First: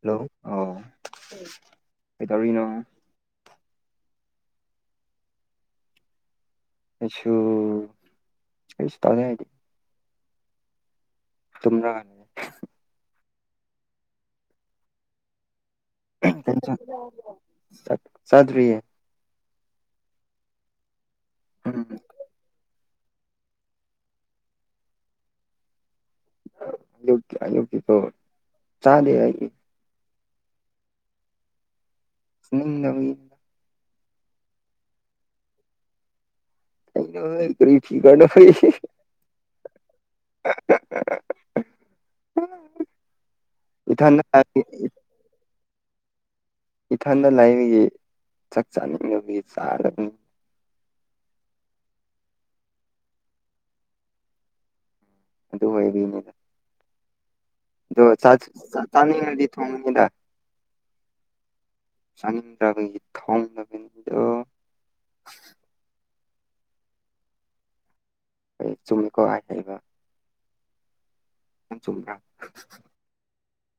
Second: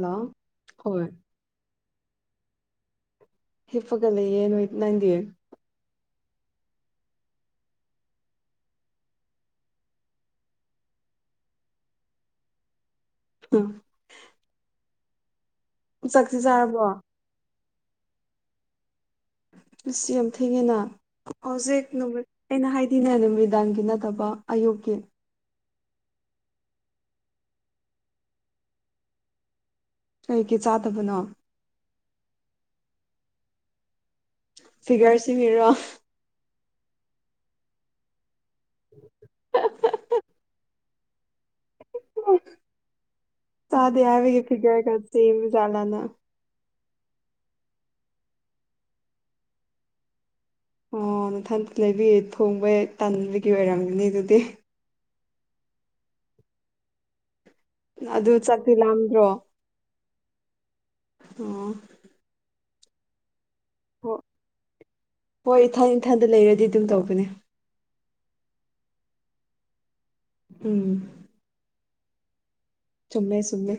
hello ꯑꯧ ꯍꯣꯏ ꯀꯩꯗꯧꯔꯤꯅꯣ ꯍꯤꯞꯄꯒ ꯂꯩꯌꯦ ꯅꯣꯏ ꯅꯪꯗꯤ ꯑꯩꯁꯨ ꯀꯔꯤꯁꯨ ꯇꯧꯗꯦ ꯑꯩꯗꯤ ꯇꯨꯝꯔꯒ ꯎꯝ ꯆꯥꯛꯇꯤ ꯆꯥꯔꯕꯣ [unintelligible] ꯆꯥꯛ ꯆꯥꯗ꯭ꯔꯤꯌꯦ ꯑꯁ ꯌꯥꯝ ꯊꯦꯡꯉꯦꯅ ꯍꯧꯖꯤꯛ ꯎꯝ ꯅꯨꯃꯤꯠ ꯑꯩꯅ ꯍꯥꯏꯗꯤꯅꯦ ꯅꯨꯃꯤꯗꯥꯡꯒꯤ ꯅꯠꯇꯕ ꯑꯌꯨꯛꯀꯤ ꯑꯌꯨꯛ ꯑꯌꯨꯛꯀꯤꯗꯣ ꯆꯥꯗꯦ ꯑꯩ ꯀꯩꯀꯤ ꯆꯥꯗꯕꯅꯣ ꯊꯨꯝꯅꯤꯡꯗꯕꯒꯤ ꯐꯤꯒꯔ ꯁꯦꯝꯃꯤꯔꯣ ꯑꯩꯉꯣꯟꯗ ꯀꯔꯤ ꯐꯤꯒꯔꯅꯣ ꯍꯩ [unintelligible] [unintelligible] ꯆꯥꯗꯦ ꯏꯊꯟꯗ ꯍꯥꯢꯕꯒꯤ ꯐꯤꯒꯔꯒ ꯆꯦꯝꯕꯖꯠꯂꯥꯅ ꯏꯊꯟꯗ ꯂꯩꯕꯒꯤ ꯆꯥꯛ ꯆꯥꯅꯤꯡꯗꯕꯒꯤ ꯆꯥꯗꯕꯅꯤ ꯑꯣ ꯅꯊꯟꯇ ꯂꯩꯕꯒꯤ ꯊꯣꯡꯕ ꯍꯦꯛ ꯇꯟꯕꯒꯤ ꯑꯣꯏꯔꯝꯒꯅꯤ ꯑꯗꯨꯗꯤ ꯑꯗꯨ ꯑꯣꯏꯔꯤꯅꯤꯗ ꯑꯗꯣ ꯑꯗꯨ ꯆꯥꯛ ꯆꯥꯛꯇꯤ ꯆꯥ ꯂꯥꯝꯗ꯭ꯔꯣ ꯆꯥꯅꯤꯡꯉꯗꯤ ꯊꯣꯡꯒꯅꯤꯗ ꯑꯣ ꯆꯥꯅꯤꯡꯗ꯭ꯔꯕꯒꯤ ꯊꯣꯡꯗꯕꯅꯤ ꯍꯣꯏ ꯍꯣꯏ ꯏꯊꯟ ꯏꯊꯟꯗ ꯂꯩꯔꯗꯤ ꯑꯗꯨꯝ ꯇꯧꯕꯅꯦ ꯑꯩ ꯆꯨꯝꯃꯤꯀꯣ ꯍꯥꯏ ꯂꯩꯕ ꯎꯝ [unintelligible] ꯆꯨꯝꯃꯦ ꯆꯨꯝꯃꯦ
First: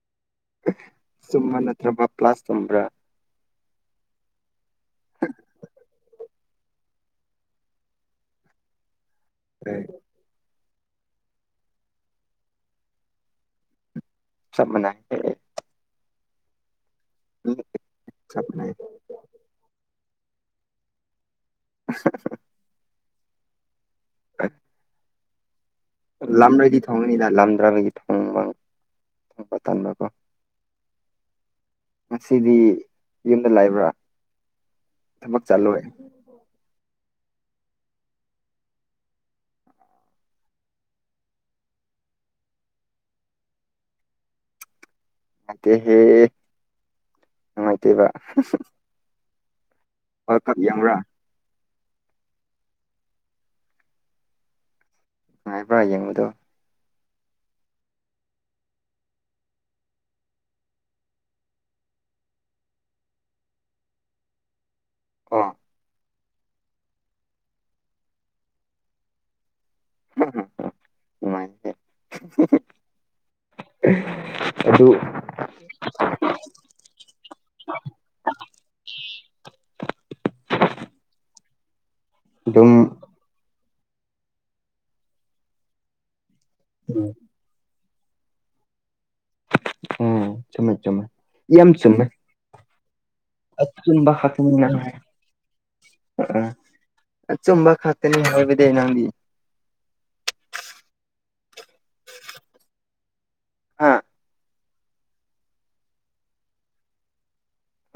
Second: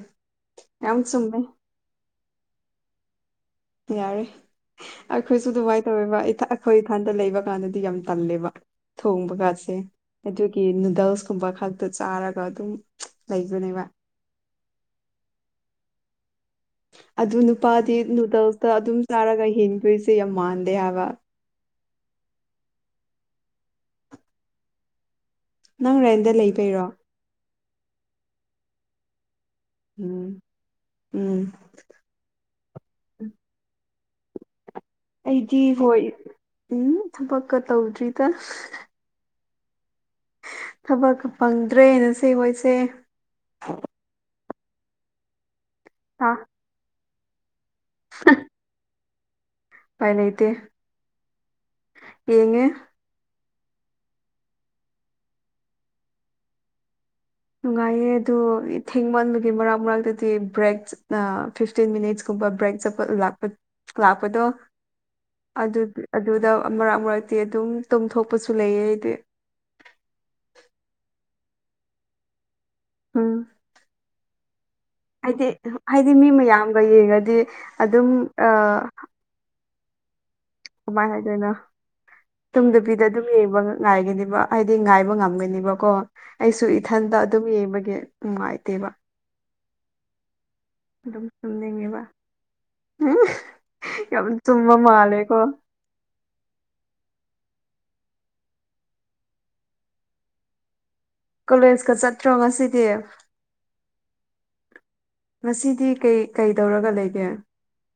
ꯌꯥꯝ ꯆꯨꯝꯃꯦ ꯆꯨꯝꯃ ꯅꯠꯇ꯭ꯔꯕ ꯀ꯭ꯂꯥꯁ ꯇꯨꯝꯕ꯭ꯔ ꯌꯥꯔꯦ ꯑꯩꯈꯣꯏꯁꯨ ꯑꯗꯨꯃꯥꯏꯟ ꯇꯧꯋꯦꯕ ꯢꯊꯥ ꯑꯩꯈꯣꯏ ꯏꯊꯟꯗ ꯂꯩꯕ ꯀꯥꯟꯗꯗꯤ ꯌꯥꯝ ꯇꯜꯂꯦꯕ ꯊꯣꯡꯕ ꯒꯠꯁꯦ ꯑꯗꯨꯒꯤ ꯅꯨꯗꯜꯁ ꯀꯨꯝꯕ ꯈꯛꯇ ꯆꯥꯔꯒ ꯑꯗꯨꯝ ꯂꯩꯕꯅꯦꯕ ꯆꯥꯞ ꯃꯟꯅꯩ ꯑꯦ ꯑꯦ ꯑꯗꯨ ꯅꯨꯄꯥꯗꯤ ꯆꯞ ꯅꯨꯗꯜꯁꯇ ꯃꯥꯟꯅꯩ ꯑꯗꯨꯝ ꯆꯥꯔꯒ ꯍꯤꯡꯗꯣꯏꯖꯦ ꯌꯥꯝ ꯃꯥꯟꯗꯦ ꯍꯥꯏꯕ [unintelligible] [unintelligible] ꯅꯪ ꯔꯦꯟꯗ ꯂꯥꯝꯔꯗꯤ ꯂꯩꯕꯩꯔꯣ ꯊꯣꯡꯉꯅꯤꯗ ꯂꯥꯝꯗ꯭ꯔꯕꯒꯤ ꯊꯣꯡꯕ ꯊꯣꯡꯕ ꯇꯟꯕꯀꯣ ꯎꯝ ꯎꯝ ꯉꯁꯤꯗꯤ ꯌꯨꯝꯗ ꯂꯩꯕ꯭ꯔꯥ ꯊꯕꯛ ꯑꯩꯗꯤ ꯆꯠꯂꯣꯏ ꯍꯣꯏ ꯎꯝ ꯊꯕꯛꯀ ꯇꯧꯗ꯭ꯔꯤꯗ ꯊꯕꯛꯀ ꯐꯪꯗ꯭ꯔꯦ ꯅꯆꯦ ꯍꯣꯏꯁꯦ ꯅꯨꯡꯉꯥꯏꯇꯦꯍꯦ ꯑ ꯅꯨꯡꯉꯥꯏꯇꯦꯕ [unintelligible] ꯄꯥꯏ ꯋꯥꯔꯜ ꯂꯩꯇꯦ ꯀꯞ ꯌꯦꯡꯕ꯭ꯔꯥ ꯌꯦꯡꯉꯦ ꯅꯨꯡꯉꯥꯏꯕ꯭ꯔꯥ ꯌꯦꯡꯕꯗꯣ ꯅꯨꯡꯉꯥꯏꯌꯦ ꯑꯗꯨꯣ ꯊꯦꯡꯃꯟꯕꯥꯒꯤ ꯃꯔꯛ ꯃꯔꯛꯇꯗꯤ ꯕ꯭ꯔꯦꯛ ꯆꯠꯅ ꯐꯤꯐꯇꯤꯟ ꯃꯤꯅꯤꯠꯁꯀꯨꯝꯕ ꯕ꯭ꯔꯦꯛ ꯆꯄ ꯂꯥꯛꯄꯥ ꯂꯥꯛꯄꯗꯣ ꯑꯣ ꯑꯗꯨꯗꯤ ꯑꯗꯨꯗ ꯃꯔꯛ ꯃꯔꯛꯇꯤ ꯑꯗꯨꯝ ꯇꯨꯝꯝꯊꯣꯛꯄꯁꯨ ꯂꯩꯌꯦ ꯑꯩꯗꯤ [unintelligible] ꯏꯃꯥꯏ ꯎꯝ ꯑꯗꯨ ꯍꯥꯏꯗꯤ ꯍꯥꯏꯗꯤ ꯃꯤ ꯃꯌꯥꯝꯒ ꯌꯦꯡꯉꯗꯤ ꯑꯗꯨꯝ ꯑ ꯀꯃꯥꯏ ꯍꯥꯏꯗꯣꯏꯅꯣ ꯑꯗꯨꯝ ꯇꯨꯝꯗꯕꯤꯗ ꯑꯗꯨꯝ ꯌꯦꯡꯕ ꯉꯥꯏꯒꯅꯤꯕ ꯍꯥꯏꯗꯤ ꯉꯥꯏꯕ ꯉꯝꯒꯅꯤꯕꯀꯣ ꯑꯩꯁꯨ ꯏꯊꯟꯇ ꯑꯗꯨꯝ ꯌꯦꯡꯕꯒꯤ ꯅꯨꯡꯉꯥꯏꯇꯦꯕ ꯑ ꯆꯨꯝꯃꯦ ꯆꯨꯝꯃꯦ ꯌꯥꯝ ꯆꯨꯃꯦ [unintelligible] ꯎꯝ ꯌꯥꯝ ꯆꯨꯝꯕꯥ ꯃꯥꯂꯦꯀꯣ ꯑꯝ ꯑꯆꯨꯝꯝꯕ ꯈꯛꯇꯅꯤ ꯍꯥꯏꯕꯗꯤ ꯅꯪꯗꯤ ꯀꯣꯂꯦꯖꯀ ꯆꯠꯇ꯭ꯔꯣ ꯉꯁꯤꯗꯤ ꯍꯥꯥ ꯉꯁꯤꯗꯤ ꯀꯩ ꯀꯩ ꯇꯧꯔꯒ ꯂꯩꯒꯦ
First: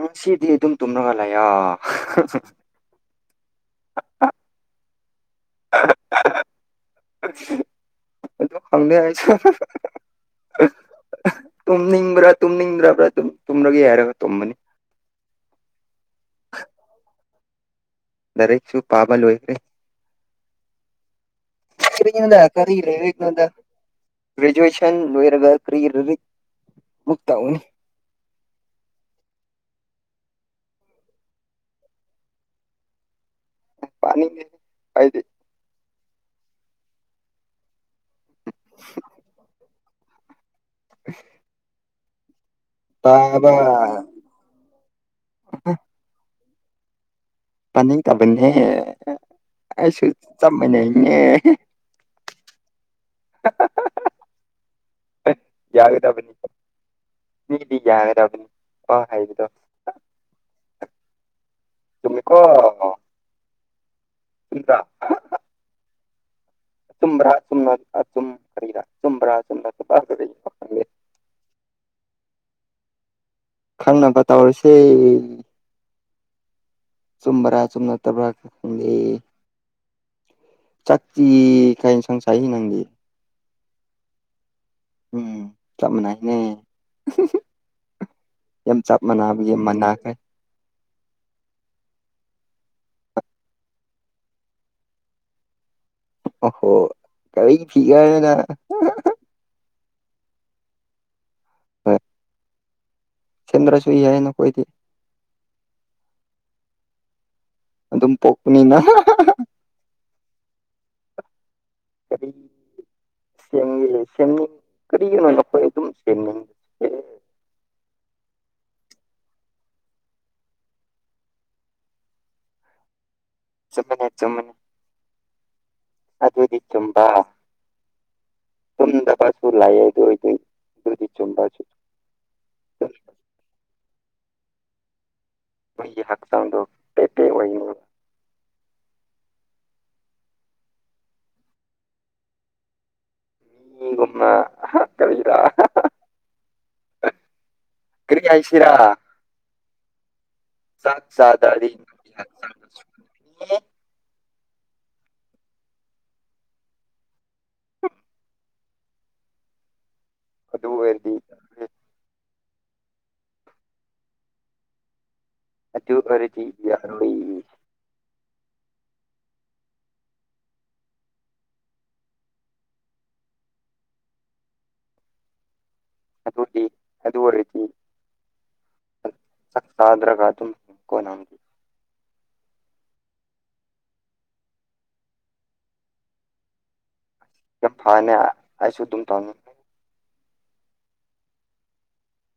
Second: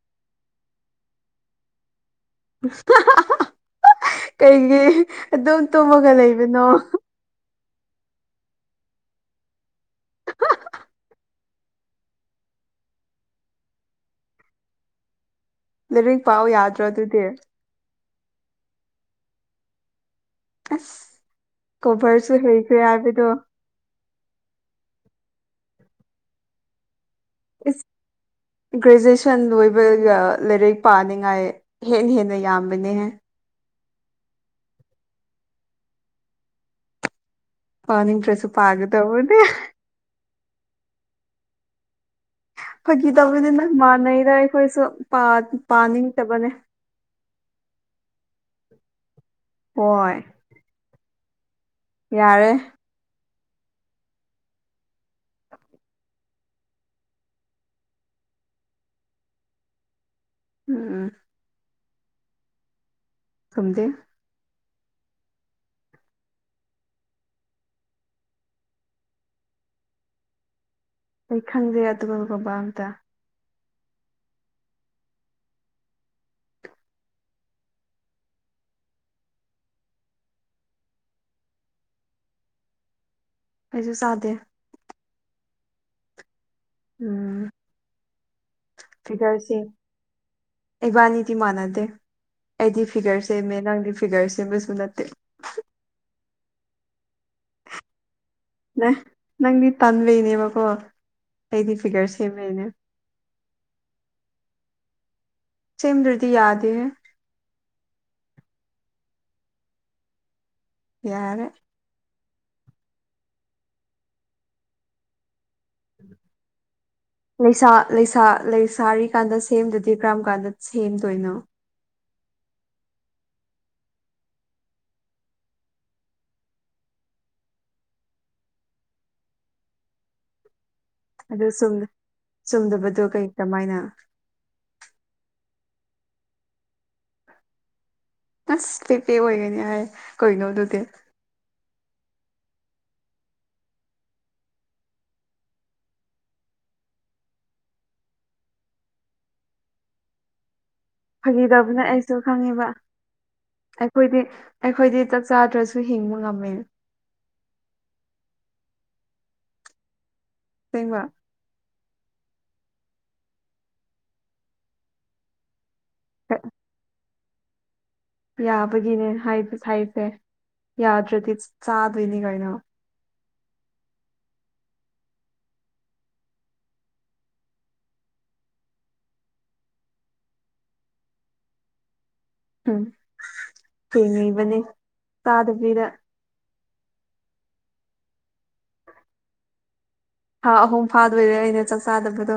ꯎꯝ ꯁꯤꯗꯤ ꯑꯗꯨꯝ ꯇꯨꯝꯔꯒꯂꯩꯌꯥ [unintelligible] [unintelligible] ꯀꯩꯒꯤ ꯑꯗꯨꯝ ꯇꯨꯝꯃꯒ ꯂꯩꯕꯅꯣ ꯑꯩꯗꯣ ꯈꯪꯗꯦ ꯑꯩꯁꯨ ꯇꯨꯝꯅꯤꯡꯕ꯭ꯔꯥ ꯇꯨꯝꯅꯤꯡꯗ꯭ꯔꯕ꯭ꯔꯥ ꯗꯨꯝ ꯇꯨꯝꯔꯒꯦ ꯍꯥꯏꯔꯒ ꯇꯨꯝꯕꯅꯤ ꯂꯥꯏꯔꯤꯛ ꯄꯥꯎ ꯌꯥꯗ꯭ꯔꯣ ꯑꯗꯨꯗꯤ ꯂꯥꯔꯤꯛꯁꯨ ꯄꯥꯕꯥ ꯂꯣꯏꯈ꯭ꯔꯦ ꯑꯁ ꯀꯣꯚꯔꯁꯨ [unintelligible] ꯀꯥꯔꯤ ꯍꯩꯈ꯭ꯔꯦ ꯂꯥꯔꯤꯛ ꯍꯥꯏꯕꯗꯣ ꯅꯣꯗꯥ ꯒ꯭ꯔꯦꯖꯨ꯭ꯌꯦꯁꯟ ꯂꯣꯏꯔꯒ ꯀ꯭ꯔꯤꯒꯤ ꯂꯥꯔꯤꯛ ꯃꯨꯛ ꯇꯧꯅꯤ [unintelligible] ꯒ꯭ꯔꯦꯖꯨꯑꯦꯁꯟ ꯂꯣꯏꯕꯒ ꯂꯥꯏꯔꯤꯛ ꯄꯥꯅꯤꯡꯉꯥꯏ ꯍꯦꯟꯅ ꯍꯦꯟꯅ ꯌꯥꯝꯕꯅꯦꯍꯦ ꯄꯥꯅꯤꯡꯗꯦꯍꯦ ꯑꯩꯗꯤ ꯄꯥꯅꯤꯡꯗ꯭ꯔꯦꯁꯨ ꯄꯥꯒꯗꯕꯅꯦ [unintelligible] ꯈꯣꯏꯒꯤ ꯇꯧꯕꯗꯤ ꯄꯥꯕ ꯂꯣꯏ ꯃꯥꯟꯅꯩꯗ ꯑꯩꯈꯣꯏꯁꯨ ꯄꯥ ꯄꯥꯅꯤꯡꯗꯕꯅꯦ ꯄꯥꯅꯤꯡ ꯇꯥꯕꯟꯅꯦ ꯑꯩꯁꯨ ꯍꯣꯏ ꯆꯞ ꯃꯥꯟꯅꯩꯅꯦ ꯌꯥꯔꯦ [unintelligible] ꯌꯥꯒꯥꯗꯥꯕꯅꯤ ꯃꯤꯗꯤ ꯌꯥꯒꯗꯕꯥꯅꯤ ꯃꯥ ꯍꯥꯏꯕꯗꯣ ꯎꯝ ꯇꯨꯃꯤꯀꯣ ꯈꯨꯝꯗꯦ ꯏꯗ [unintelligible] ꯇꯨꯝꯕ꯭ꯔꯥ ꯆꯨꯝꯅ ꯆꯨꯝꯔ [unintelligible] [unintelligible] ꯑꯩ ꯈꯪꯗꯦ ꯑꯗꯨꯒꯨꯝꯕ ꯑꯝꯇ ꯈꯪꯅꯕ ꯇꯧꯔꯁꯦ ꯆꯨꯝꯕ꯭ꯔꯥ ꯆꯨꯝꯅꯠꯇꯕ꯭ꯔꯥ ꯈꯪꯗꯦ ꯆꯥꯛꯇꯤ ꯀꯏ ꯏꯟꯁꯥꯡ ꯆꯥꯏ ꯅꯪꯗꯤ ꯑꯩꯁꯨ ꯆꯥꯗꯦ ꯎꯝ ꯆꯞ ꯃꯥꯟꯅꯩꯅꯦ ꯎꯝ ꯌꯥꯝ ꯆꯞ ꯃꯥꯟꯅꯕꯒꯤ ꯐꯤꯒꯔꯁꯤ ꯃꯥꯟꯅꯈ꯭ꯔꯦ ꯏꯕꯥꯅꯤꯗꯤ ꯃꯥꯟꯅꯗꯦ ꯑꯩꯗꯤ ꯐꯤꯒꯔ ꯁꯦꯝꯃꯦ ꯅꯪꯗꯤ ꯐꯤꯒꯔ ꯁꯦꯝꯕꯁꯨ ꯅꯠꯇꯦ ꯑꯣ ꯍꯣ ꯑꯩ ꯐꯤꯒꯔꯅ ꯅ ꯅꯪꯗꯤ ꯇꯟꯕꯩꯅꯦꯕꯀꯣ ꯑꯩꯗꯤ ꯐꯤꯒꯔ ꯁꯦꯝꯃꯩꯅꯦ ꯊꯤꯟꯗ꯭ꯔꯁꯨꯨ ꯌꯥꯏꯅꯈꯣꯏꯗꯤ ꯁꯦꯝꯗ꯭ꯔꯗꯤ ꯌꯥꯗꯦꯍꯦ ꯑꯗꯨꯝ ꯄꯣꯛꯄꯅꯤꯅ ꯍꯥ ꯍꯥꯍꯥ ꯌꯥꯔꯦ ꯀꯔꯤ [unintelligible] ꯀꯔꯤꯒꯤꯅꯣ ꯅꯈꯣꯏ ꯑꯗꯨꯝ ꯁꯦꯝꯒꯅꯤ ꯂꯩꯁꯥ ꯂꯩꯁꯥ ꯂꯩꯁꯥꯔꯤꯀꯥꯟꯗ ꯁꯦꯝꯗꯗꯤ ꯀꯔꯝ ꯀꯥꯟꯗ ꯁꯦꯝꯗꯣꯏꯅꯣ ꯆꯨꯝꯃꯤꯅꯦ ꯆꯨꯝꯃꯦ ꯑꯗꯨꯗꯤ ꯆꯨꯝꯕ ꯇꯨꯝꯗꯕꯁꯨ ꯂꯥꯏꯌꯦ ꯑꯗꯨ ꯑꯣꯏꯗꯤ ꯑꯗꯨꯗꯤ ꯑꯗꯨ ꯆꯨꯝꯕꯁꯨ ꯆꯨꯝ ꯆꯨꯝꯗꯕꯗꯣ ꯀꯩ ꯀꯃꯥꯏꯅ ꯃꯣꯏꯒꯤ ꯍꯛꯆꯥꯡꯗꯣ ꯄꯦꯄꯦ ꯑꯣꯏꯅꯤ ꯑꯁ ꯄꯦꯄꯦ ꯑꯣꯏꯒꯅꯤ ꯍꯥꯏ ꯀꯩꯅꯣ ꯑꯗꯨꯗꯤ ꯃꯤꯒꯨꯝꯅ ꯑꯍ ꯀꯔꯤꯗ [unintelligible] ꯑ ꯀꯔꯤ ꯍꯥꯏꯁꯤꯔꯥ ꯆꯥꯛ ꯆꯥꯗ꯭ꯔꯗꯤ ꯐꯥꯒꯤꯇꯧꯕꯅꯦ ꯅꯪꯒꯤ ꯑꯩꯁꯨ ꯍꯛꯆꯥꯡꯗ ꯈꯪꯉꯤꯕ ꯁꯣꯛꯅꯤ ꯑꯩꯈꯣꯏꯗꯤ ꯑꯩꯈꯣꯏꯗꯤ ꯆꯥꯛ ꯆꯥꯗ꯭ꯔꯁꯨ ꯍꯤꯡꯕ ꯉꯝꯃꯦ ꯑꯗꯨ ꯁꯦꯡꯕ ꯑꯣꯏꯔꯗꯤ ꯑꯗꯨ ꯑꯣꯏꯔꯗꯤ ꯌꯥꯔꯣꯏꯌꯦ ꯌꯥꯕꯒꯤꯅꯦ ꯍꯥꯏꯗꯤ ꯍꯥꯏꯁꯦ ꯌꯥꯗ꯭ꯔꯗꯤ ꯆꯥꯗꯣꯏꯅꯤ ꯀꯩꯅꯣ ꯑꯗꯨꯗꯤ ꯑꯗꯨ ꯑꯣꯏꯔꯗꯤ ꯆꯛ ꯆꯥꯗ꯭ꯔꯒꯥ ꯑꯗꯨꯝ ꯀꯣꯅ ꯎꯝ ꯌꯦꯡꯉꯤꯕꯅꯦ ꯆꯥꯗꯕꯤꯗ ꯌꯥꯝ ꯐꯥꯏꯅꯦ ꯑꯩꯁꯨ ꯑꯗꯨꯝ ꯇꯧꯅꯤ ꯊꯥ ꯑꯍꯨꯝ ꯐꯥꯗꯣꯏꯔꯦ ꯑꯩꯅ ꯆꯥꯛ ꯆꯥꯗꯕꯗꯣ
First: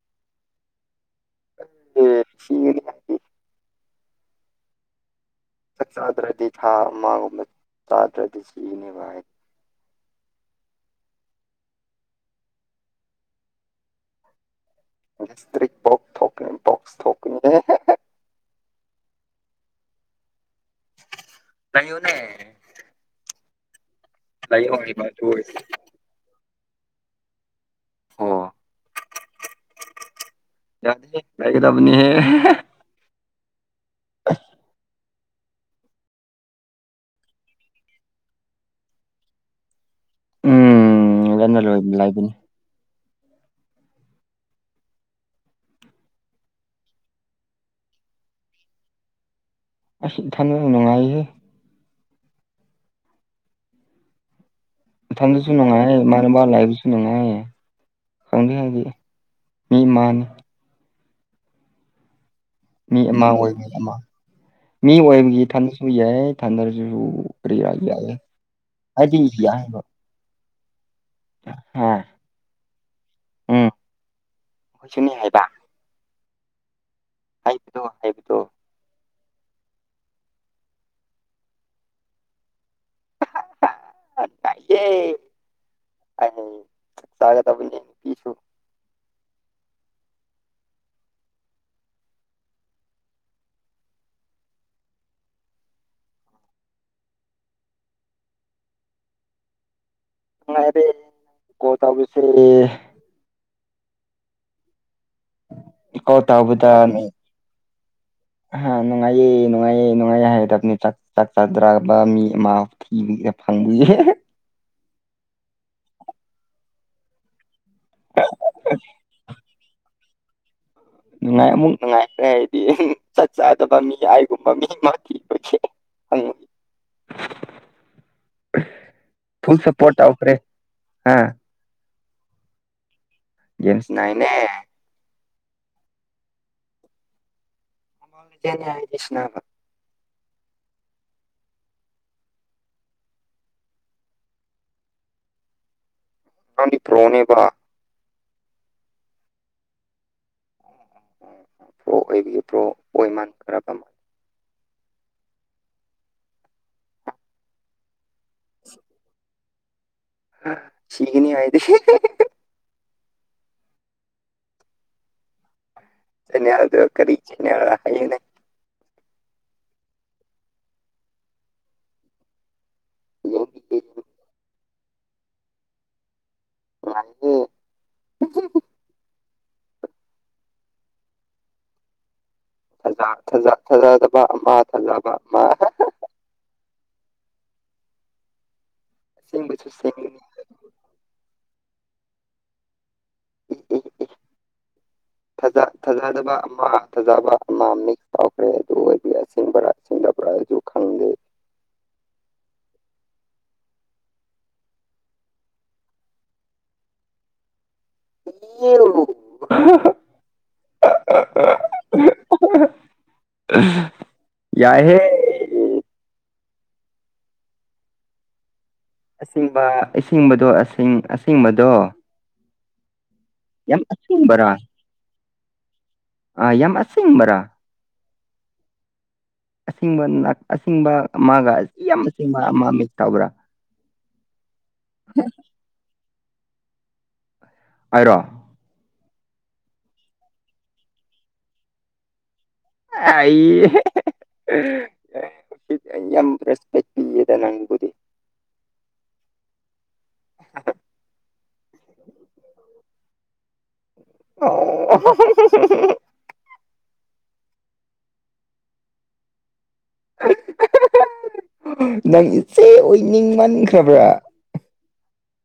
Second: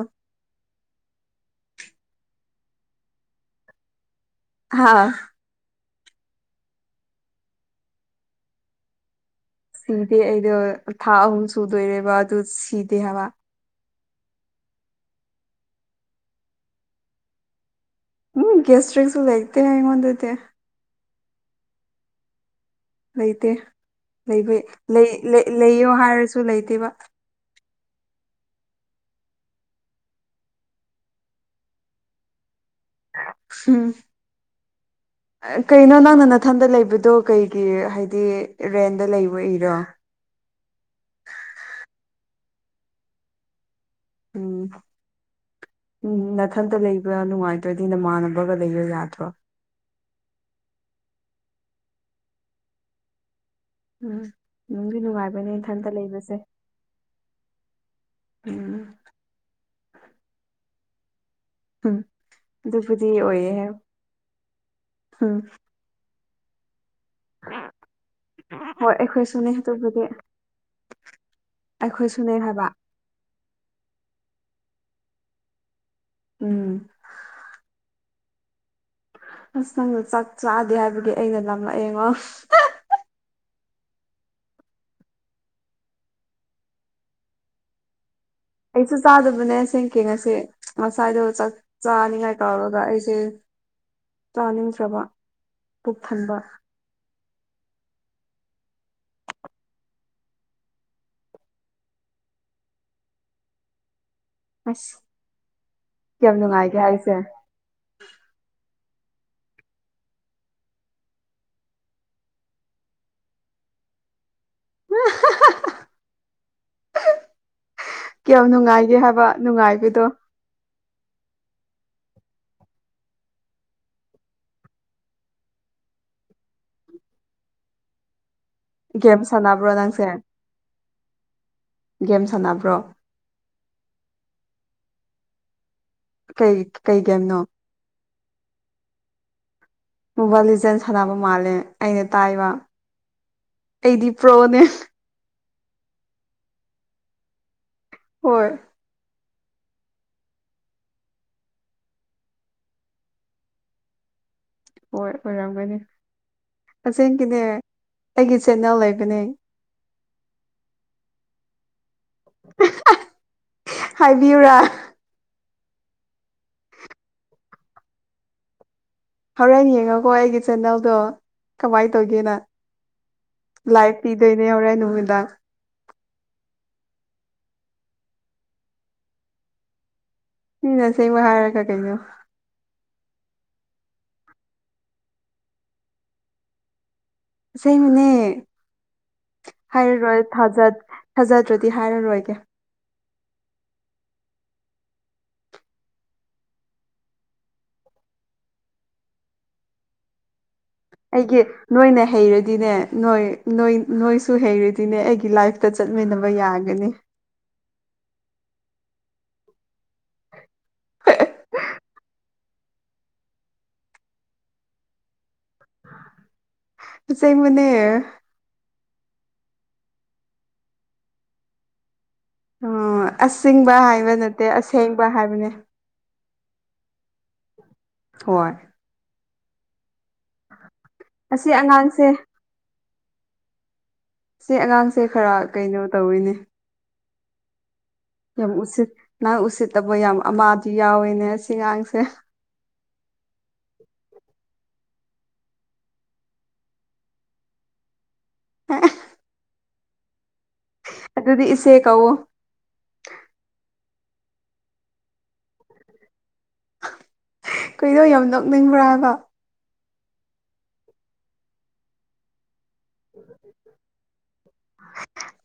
ꯑꯦ ꯊꯤꯔꯒꯦ [unintelligible] ꯍꯥꯥ ꯆꯥꯛ ꯆꯥꯗ꯭ꯔꯗꯤ ꯊꯥ ꯑꯃꯒꯨꯝꯕ ꯆꯥꯗ꯭ꯔꯗꯤ ꯁꯤꯅꯦꯕ ꯍꯥꯏ ꯁꯤꯗꯦ ꯑꯩꯗꯣ ꯊꯥ ꯑꯍꯨꯝ ꯁꯨꯗꯣꯏꯔꯦꯕ ꯑꯗꯨ ꯁꯤꯗꯦ ꯍꯥꯏꯕ ꯃꯤꯁꯇ꯭ꯔꯤꯛ [unintelligible] ꯎꯝ ꯒꯦꯁꯇ꯭ꯔꯤꯛꯁꯨ ꯂꯩꯇꯦ ꯑꯩꯉꯣꯟꯗꯗꯤ ꯂꯩꯌꯨꯅꯦ ꯂꯩꯇꯦ ꯂꯩꯕꯩ ꯂꯩꯌꯣ ꯍꯥꯏꯕ ꯂꯩ ꯑꯗꯨ ꯂꯩ ꯑꯣꯏꯔꯗꯤ ꯂꯩꯌꯣ ꯍꯥꯏꯔꯁꯨ ꯂꯩꯇꯦꯕ ꯑꯣ ꯒꯌꯥꯏꯇ꯭ꯔꯤꯛ ꯂꯩꯒꯗꯕꯅꯦ ꯑꯍꯦ [unintelligible] ꯍꯝ [inaudible] ꯀꯩꯅꯣ ꯅꯪꯅ ꯅꯥꯊꯟꯗ ꯂꯩꯕꯗꯣ ꯀꯩꯒꯤ ꯍꯥꯏꯗꯤ ꯔꯦꯟꯗ ꯂꯩꯕꯩꯔꯣ ꯔꯦꯟꯗꯅ ꯂꯣꯏ ꯂꯥꯏꯕꯅꯤ ꯎꯝ ꯎꯝ ꯅꯊꯟꯇ ꯂꯩꯕ ꯅꯨꯡꯉꯥꯏꯇ꯭ꯔꯗꯤ ꯅꯃꯥꯟꯅꯕꯒ ꯂꯩꯕ ꯌꯥꯗ꯭ꯔꯣ ꯏꯊꯟꯗꯅ ꯅꯨꯡꯉꯥꯏꯍꯦ ꯎꯝ ꯅꯨꯡꯗꯤ ꯏꯊꯟꯗꯁꯨ ꯅꯨꯡꯉꯥꯏꯕꯅꯦ ꯏꯊꯟꯇ ꯅꯨꯡꯉꯥꯏ ꯂꯩꯕꯁꯦ ꯏꯃꯥꯅꯕ ꯂꯥꯏꯕꯁꯨ ꯅꯨꯡꯉꯥꯏ ꯈꯪꯗꯦ ꯎꯝ ꯑꯩꯗꯤ ꯃꯤ ꯏꯃꯥꯅꯦ ꯎꯝ ꯃꯤ ꯑꯗꯨꯕꯨꯗꯤ ꯑꯃ ꯑꯣꯏꯌꯦ ꯑꯣꯏꯕꯅꯤ ꯑꯃꯥ ꯃꯤ ꯎꯝ ꯑꯣꯏꯕꯒꯤ ꯏꯊꯟꯁꯨ ꯌꯥꯏ ꯊꯥꯟꯗꯔꯁꯨ ꯍꯣꯏ [unintelligible] ꯍꯥꯏꯗꯤ ꯑꯩꯈꯣꯏꯁꯨꯅꯦ ꯌꯥꯏꯕ ꯑꯗꯨꯕꯨꯗꯤ ꯍꯥ ꯑꯩꯈꯣꯏꯁꯨꯅꯦ ꯍꯥꯏꯕ ꯎꯝ ꯑꯩꯈꯣꯏꯁꯨꯅꯤ ꯍꯥꯏꯕ ꯎꯝ ꯍꯥꯏꯕꯗꯣ ꯍꯥꯏꯕꯗꯣ ꯑꯁ ꯅꯪꯅ ꯆꯥꯛ ꯆꯥꯗꯦ ꯍꯥꯏꯕꯒꯤ ꯑꯩꯅ ꯂꯥꯝꯂꯛꯑꯦꯉꯣ [unintelligible] ꯑꯩꯁꯨ ꯆꯥꯗꯕꯅꯦ ꯑꯁꯦꯡꯀꯤ ꯉꯁꯤ ꯉꯁꯥꯏꯗꯣ ꯆꯥꯛ ꯆꯥꯅꯤꯉꯥꯏ ꯇꯧꯔꯒ ꯑꯩꯁꯦ ꯆꯥꯅꯤꯡꯇ꯭ꯔꯥꯕ ꯄꯨꯛ ꯊꯟꯕ ꯅꯨꯉꯥꯏꯔꯦ ꯀꯣꯜ ꯇꯧꯕꯁꯦ ꯑꯁ ꯀꯣꯜ ꯌꯥꯝ ꯇꯥꯎꯕꯗ ꯅꯨꯡꯉꯥꯏꯒꯦ ꯃꯤ ꯍꯥꯏꯁꯦ ꯍꯥ ꯅꯨꯡꯉꯥꯏꯌꯦ ꯅꯨꯡꯉꯥꯏꯌꯦ ꯅꯨꯡꯉꯥꯏꯌꯦ ꯍꯥꯏꯒꯗꯝꯅꯤ ꯆꯥꯛ ꯆꯥꯛ ꯆꯥꯗ꯭ꯔꯕꯥ ꯃꯤ ꯑꯃꯥ [unintelligible] [unintelligible] ꯀꯌꯥꯝ ꯅꯨꯡꯉꯥꯏꯒꯦ ꯍꯥꯕ ꯅꯨꯡꯉꯥꯏꯕꯗꯣ ꯅꯨꯡꯉꯥꯏ ꯑꯃꯨꯛ ꯅꯨꯡꯉꯥꯏꯈ꯭ꯔꯦ ꯑꯩꯗꯤ ꯆꯠ ꯆꯥꯗꯕ ꯃꯤ ꯑꯩꯒꯨꯝꯕ ꯃꯤ ꯃꯥ ꯊꯤꯕꯒꯤ ꯒꯦꯝ [unintelligible] ꯐꯨꯜ ꯁꯥꯟꯅꯕ꯭ꯔꯣ ꯁꯄꯣꯔꯠ ꯅꯪꯁꯦ ꯇꯧꯈ꯭ꯔꯦ ꯍꯥ ꯒꯦꯝ ꯁꯥꯅꯕ꯭ꯔꯣ ꯒꯦꯝ ꯁꯥꯅꯩꯅꯦ ꯀꯩ ꯀꯩ ꯒꯦꯝꯅꯣ [unintelligible] ꯃꯣꯕꯥꯏꯜ ꯂꯤꯖꯦꯟ ꯁꯥꯅꯕ ꯃꯥꯜꯂꯦ ꯑꯩꯅ ꯇꯥꯏꯕ ꯑꯩꯗꯤ ꯄ꯭ꯔꯣꯅꯦ ꯅꯪꯗꯤ ꯄ꯭ꯔꯣꯅꯦꯕ ꯍꯣꯏ ꯄ꯭ꯔꯣ ꯑꯣꯏꯕꯤꯄ꯭ꯔꯣ ꯑꯣꯏꯃꯥꯟ ꯈꯔꯕ ꯍꯣꯏ ꯑꯣꯏꯔꯝꯒꯅꯤ ꯑꯁꯦꯡꯀꯤꯅꯦ ꯑꯩꯒꯤ ꯆꯦꯅꯦꯜ ꯂꯩꯕꯅꯦ ꯁꯤꯒꯅꯤ ꯍꯥꯏꯗꯤ [unintelligible] [unintelligible] ꯍꯥꯏꯕꯤꯌꯨꯔꯥ ꯆꯦꯅꯦꯜꯗꯣ ꯀꯔꯤ ꯆꯦꯅꯦꯜꯔ ꯍꯥꯏꯌꯣꯅꯦ ꯍꯧꯔꯦꯟ ꯌꯦꯡꯉꯣꯀꯣ ꯑꯩꯒꯤ ꯆꯦꯅꯦꯜꯗꯣ ꯀꯃꯥꯏ ꯇꯧꯒꯦꯅ ꯂꯥꯏꯐ ꯄꯤꯗꯣꯏꯅꯦ ꯍꯣꯔꯦꯟ ꯅꯨꯃꯤꯗꯥꯡ [unintelligible] ꯃꯤꯅ ꯑꯁꯦꯡꯕ ꯍꯥꯏꯔꯒ ꯀꯩꯅꯣ ꯊꯖꯥ ꯊꯖ ꯊꯥꯖꯗꯕ ꯑꯃꯥ ꯊꯥꯖꯕ ꯑꯃꯥ ꯑꯁꯦꯡꯕꯅꯦ ꯑꯁꯦꯡꯕꯁꯨ ꯁꯦꯡꯉꯤꯅꯤ ꯍꯥꯏꯔꯔꯣꯏꯠ ꯊꯥꯖꯠ ꯊꯥꯖꯗ꯭ꯔꯥꯗꯤ ꯍꯥꯏꯔꯔꯣꯏꯒꯦ ꯏ ꯏ ꯏ ꯐꯖꯥ ꯐꯖꯥꯗꯕ ꯑꯃ ꯐꯖꯥꯕ ꯑꯃ ꯃꯤꯛꯁ ꯇꯧꯈ꯭ꯔꯦ ꯑꯗꯨ ꯑꯣꯏꯗꯤ ꯑꯁꯦꯡꯕꯔ ꯁꯦꯡꯗꯕ꯭ꯔꯥꯁꯨ ꯈꯪꯗꯦ ꯒꯤ ꯅꯣꯏꯅ ꯍꯩꯔꯗꯤꯅꯦ ꯅꯣꯏ ꯅꯣꯏ ꯅꯣꯏꯁꯨ ꯍꯩꯔꯗꯤꯅꯦ ꯑꯩꯒꯤ ꯂꯥꯏꯐ ꯇꯥ ꯆꯠꯃꯤꯟꯅꯕ ꯌꯥꯒꯅꯤ ꯌꯨ ꯌꯥꯏꯍꯦ ꯑꯁꯦꯡꯕꯅꯦ ꯑꯁꯤꯡꯕ ꯏꯁꯤꯡꯕꯗꯣ ꯑꯁꯤꯡ ꯑꯁꯤꯡꯕꯗꯣ ꯑꯁꯤꯡꯕ ꯍꯥꯏꯕ ꯅꯠꯇꯦ ꯑꯁꯦꯡꯕꯔꯥ ꯑꯁꯦꯡꯕ ꯍꯥꯏꯕꯅꯦ ꯑꯥ ꯌꯥꯝ ꯑꯁꯤꯡꯕ꯭ꯔꯥ ꯍꯣꯏ ꯑꯁꯤꯡꯕ ꯅꯠ ꯑꯁꯤꯡꯕ ꯑꯃꯥꯒ ꯑꯁꯤ ꯑꯁꯤꯌꯥꯝ ꯑꯉꯥꯡꯁꯦ ꯑꯁꯤꯡꯕ ꯑꯃ ꯃꯤꯛꯁ ꯇꯧꯕ꯭ꯔꯥ ꯁꯤ ꯑꯉꯥꯡꯁꯦ ꯈꯔ ꯀꯩꯅꯣ ꯇꯧꯋꯤꯅꯦ ꯑꯥꯏꯔꯣ ꯌꯥꯝ ꯎꯁꯤꯠ ꯅꯪ ꯎꯁꯤꯠꯇꯕ ꯌꯥꯝ ꯑꯃꯥꯗꯤ ꯌꯥꯎꯋꯦꯅꯦ ꯑꯁꯤ ꯉꯥꯡꯁꯦ ꯑꯥꯏꯌꯤ ꯎꯁꯤꯠ ꯌꯥꯝ ꯔꯦꯁꯄꯦꯛ ꯄꯤꯌꯦꯗ ꯅꯪ [inaudible] ꯑꯗꯨꯗꯤ ꯏꯆꯦ ꯀꯧꯋꯣ [inaudible] ꯀꯩꯅꯣ ꯌꯥꯝ ꯅꯣꯛꯅꯤꯡꯕ꯭ꯔꯥꯕ ꯅꯪ ꯏꯆꯦ ꯑꯣꯏꯅꯤꯡ ꯃꯥꯟꯈ꯭ꯔꯥꯕ꯭ꯔꯥ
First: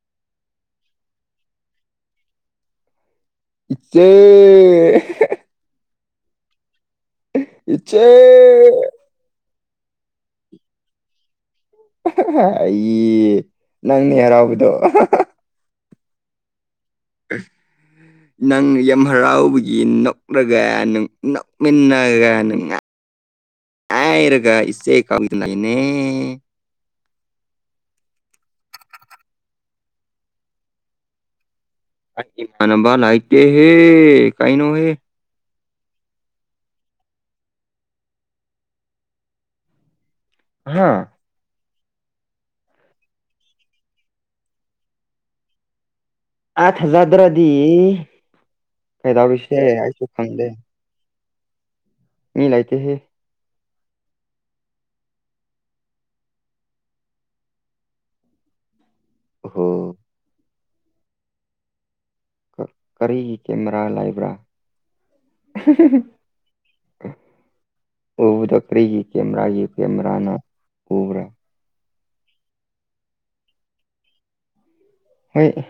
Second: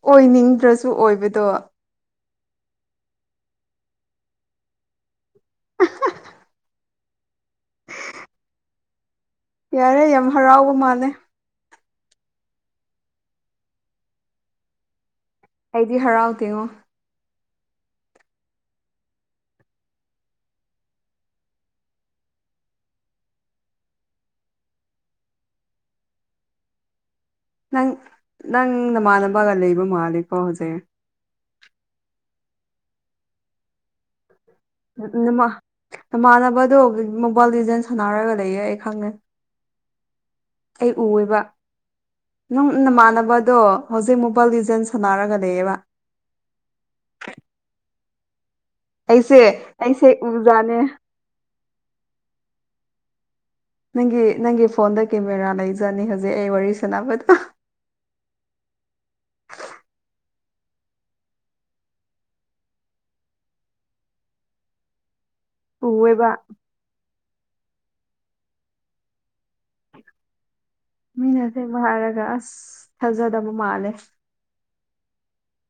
ꯑꯣꯏꯅꯤꯡꯗ꯭ꯔꯥꯁꯨ ꯑꯣꯏꯕꯗꯣ ꯏꯆꯦ ꯏꯆꯦ ꯌꯥꯔꯦ ꯌꯥꯝ ꯍꯔꯥꯎꯕ ꯃꯥꯜꯂꯦ ꯑꯩ ꯅꯪꯅꯦ ꯍꯔꯥꯎꯕꯗꯣ ꯑꯩꯗꯤ ꯍꯔꯥꯎꯗꯦꯉꯣ [inaudible] ꯅꯪ ꯌꯥꯝ ꯍꯔꯥꯎꯕꯒꯤ ꯅꯣꯛꯂꯒ ꯅꫭꯛ ꯅꯣꯛꯃꯤꯟꯅꯒ ꯉꯥꯡ ꯍꯥꯏꯔꯒ ꯏꯆꯦ ꯀꯧꯋꯤꯇꯨꯅꯤꯅꯦ ꯅꯪ ꯅꯪ ꯅꯃꯥꯟꯅꯕꯒ ꯂꯩꯕ ꯃꯥꯂꯦꯀꯣ ꯍꯧꯖꯤꯛ ꯑꯩꯒꯤ ꯢꯃꯥꯟꯅꯕ ꯂꯥꯏꯇꯦ ꯍꯦ ꯀꯩꯅꯣ ꯍꯦ ꯅꯃꯥꯟ ꯅꯃꯥꯟꯅꯕꯗꯣ ꯃꯣꯕꯥꯏꯜ ꯂꯤꯖꯦꯟ꯭ꯁ ꯁꯥꯟꯅꯔꯒ ꯂꯩꯌꯦ ꯑꯩ ꯈꯪꯉꯦ ꯑꯩ ꯍꯥꯥ ꯎꯑꯦꯕ ꯅꯪ ꯅꯃꯥꯟꯅꯕꯗꯣ ꯍꯧꯖꯤꯛ ꯃꯣꯕꯥꯏꯜ ꯂꯤꯖꯦꯟ꯭ꯁ ꯁꯥꯟꯅꯔꯒ ꯂꯩꯌꯦꯕ ꯑ ꯊꯥꯖꯗ꯭ꯔꯥꯗꯤ ꯑꯩꯁꯦ ꯀꯩꯗꯧꯔꯤꯁꯦ ꯑꯩꯁꯨ ꯑꯩꯁꯦ ꯈꯪꯗꯦ ꯎꯖꯥꯠꯅꯦ ꯃꯤ ꯂꯩꯇꯦꯍꯦ ꯅꯪꯒꯤ ꯅꯪꯒꯤ ꯐꯣꯟꯗ ꯀꯦꯃꯦꯔꯥ ꯂꯩꯖꯅꯤ ꯍꯧꯖꯤꯛ ꯑꯩ ꯋꯥꯔꯤ ꯁꯥꯟꯅꯕꯗꯣ ꯑꯣꯍꯣ ꯀꯔꯤꯒꯤ ꯀꯦꯃꯦꯔꯥ ꯂꯩꯕ꯭ꯔꯥ ꯎꯑꯦꯕ ꯎꯕꯗ ꯀꯔꯤꯒꯤ ꯀꯦꯃꯦꯔꯥꯒꯤ ꯀꯦꯃꯦꯔꯅꯣ ꯎ ꯃꯤꯅ ꯑꯁꯦꯡꯕ ꯍꯥꯏꯔꯒ ꯑꯁ ꯊꯥꯖꯗꯕ ꯃꯥꯜꯂꯦ ꯍꫭꯏ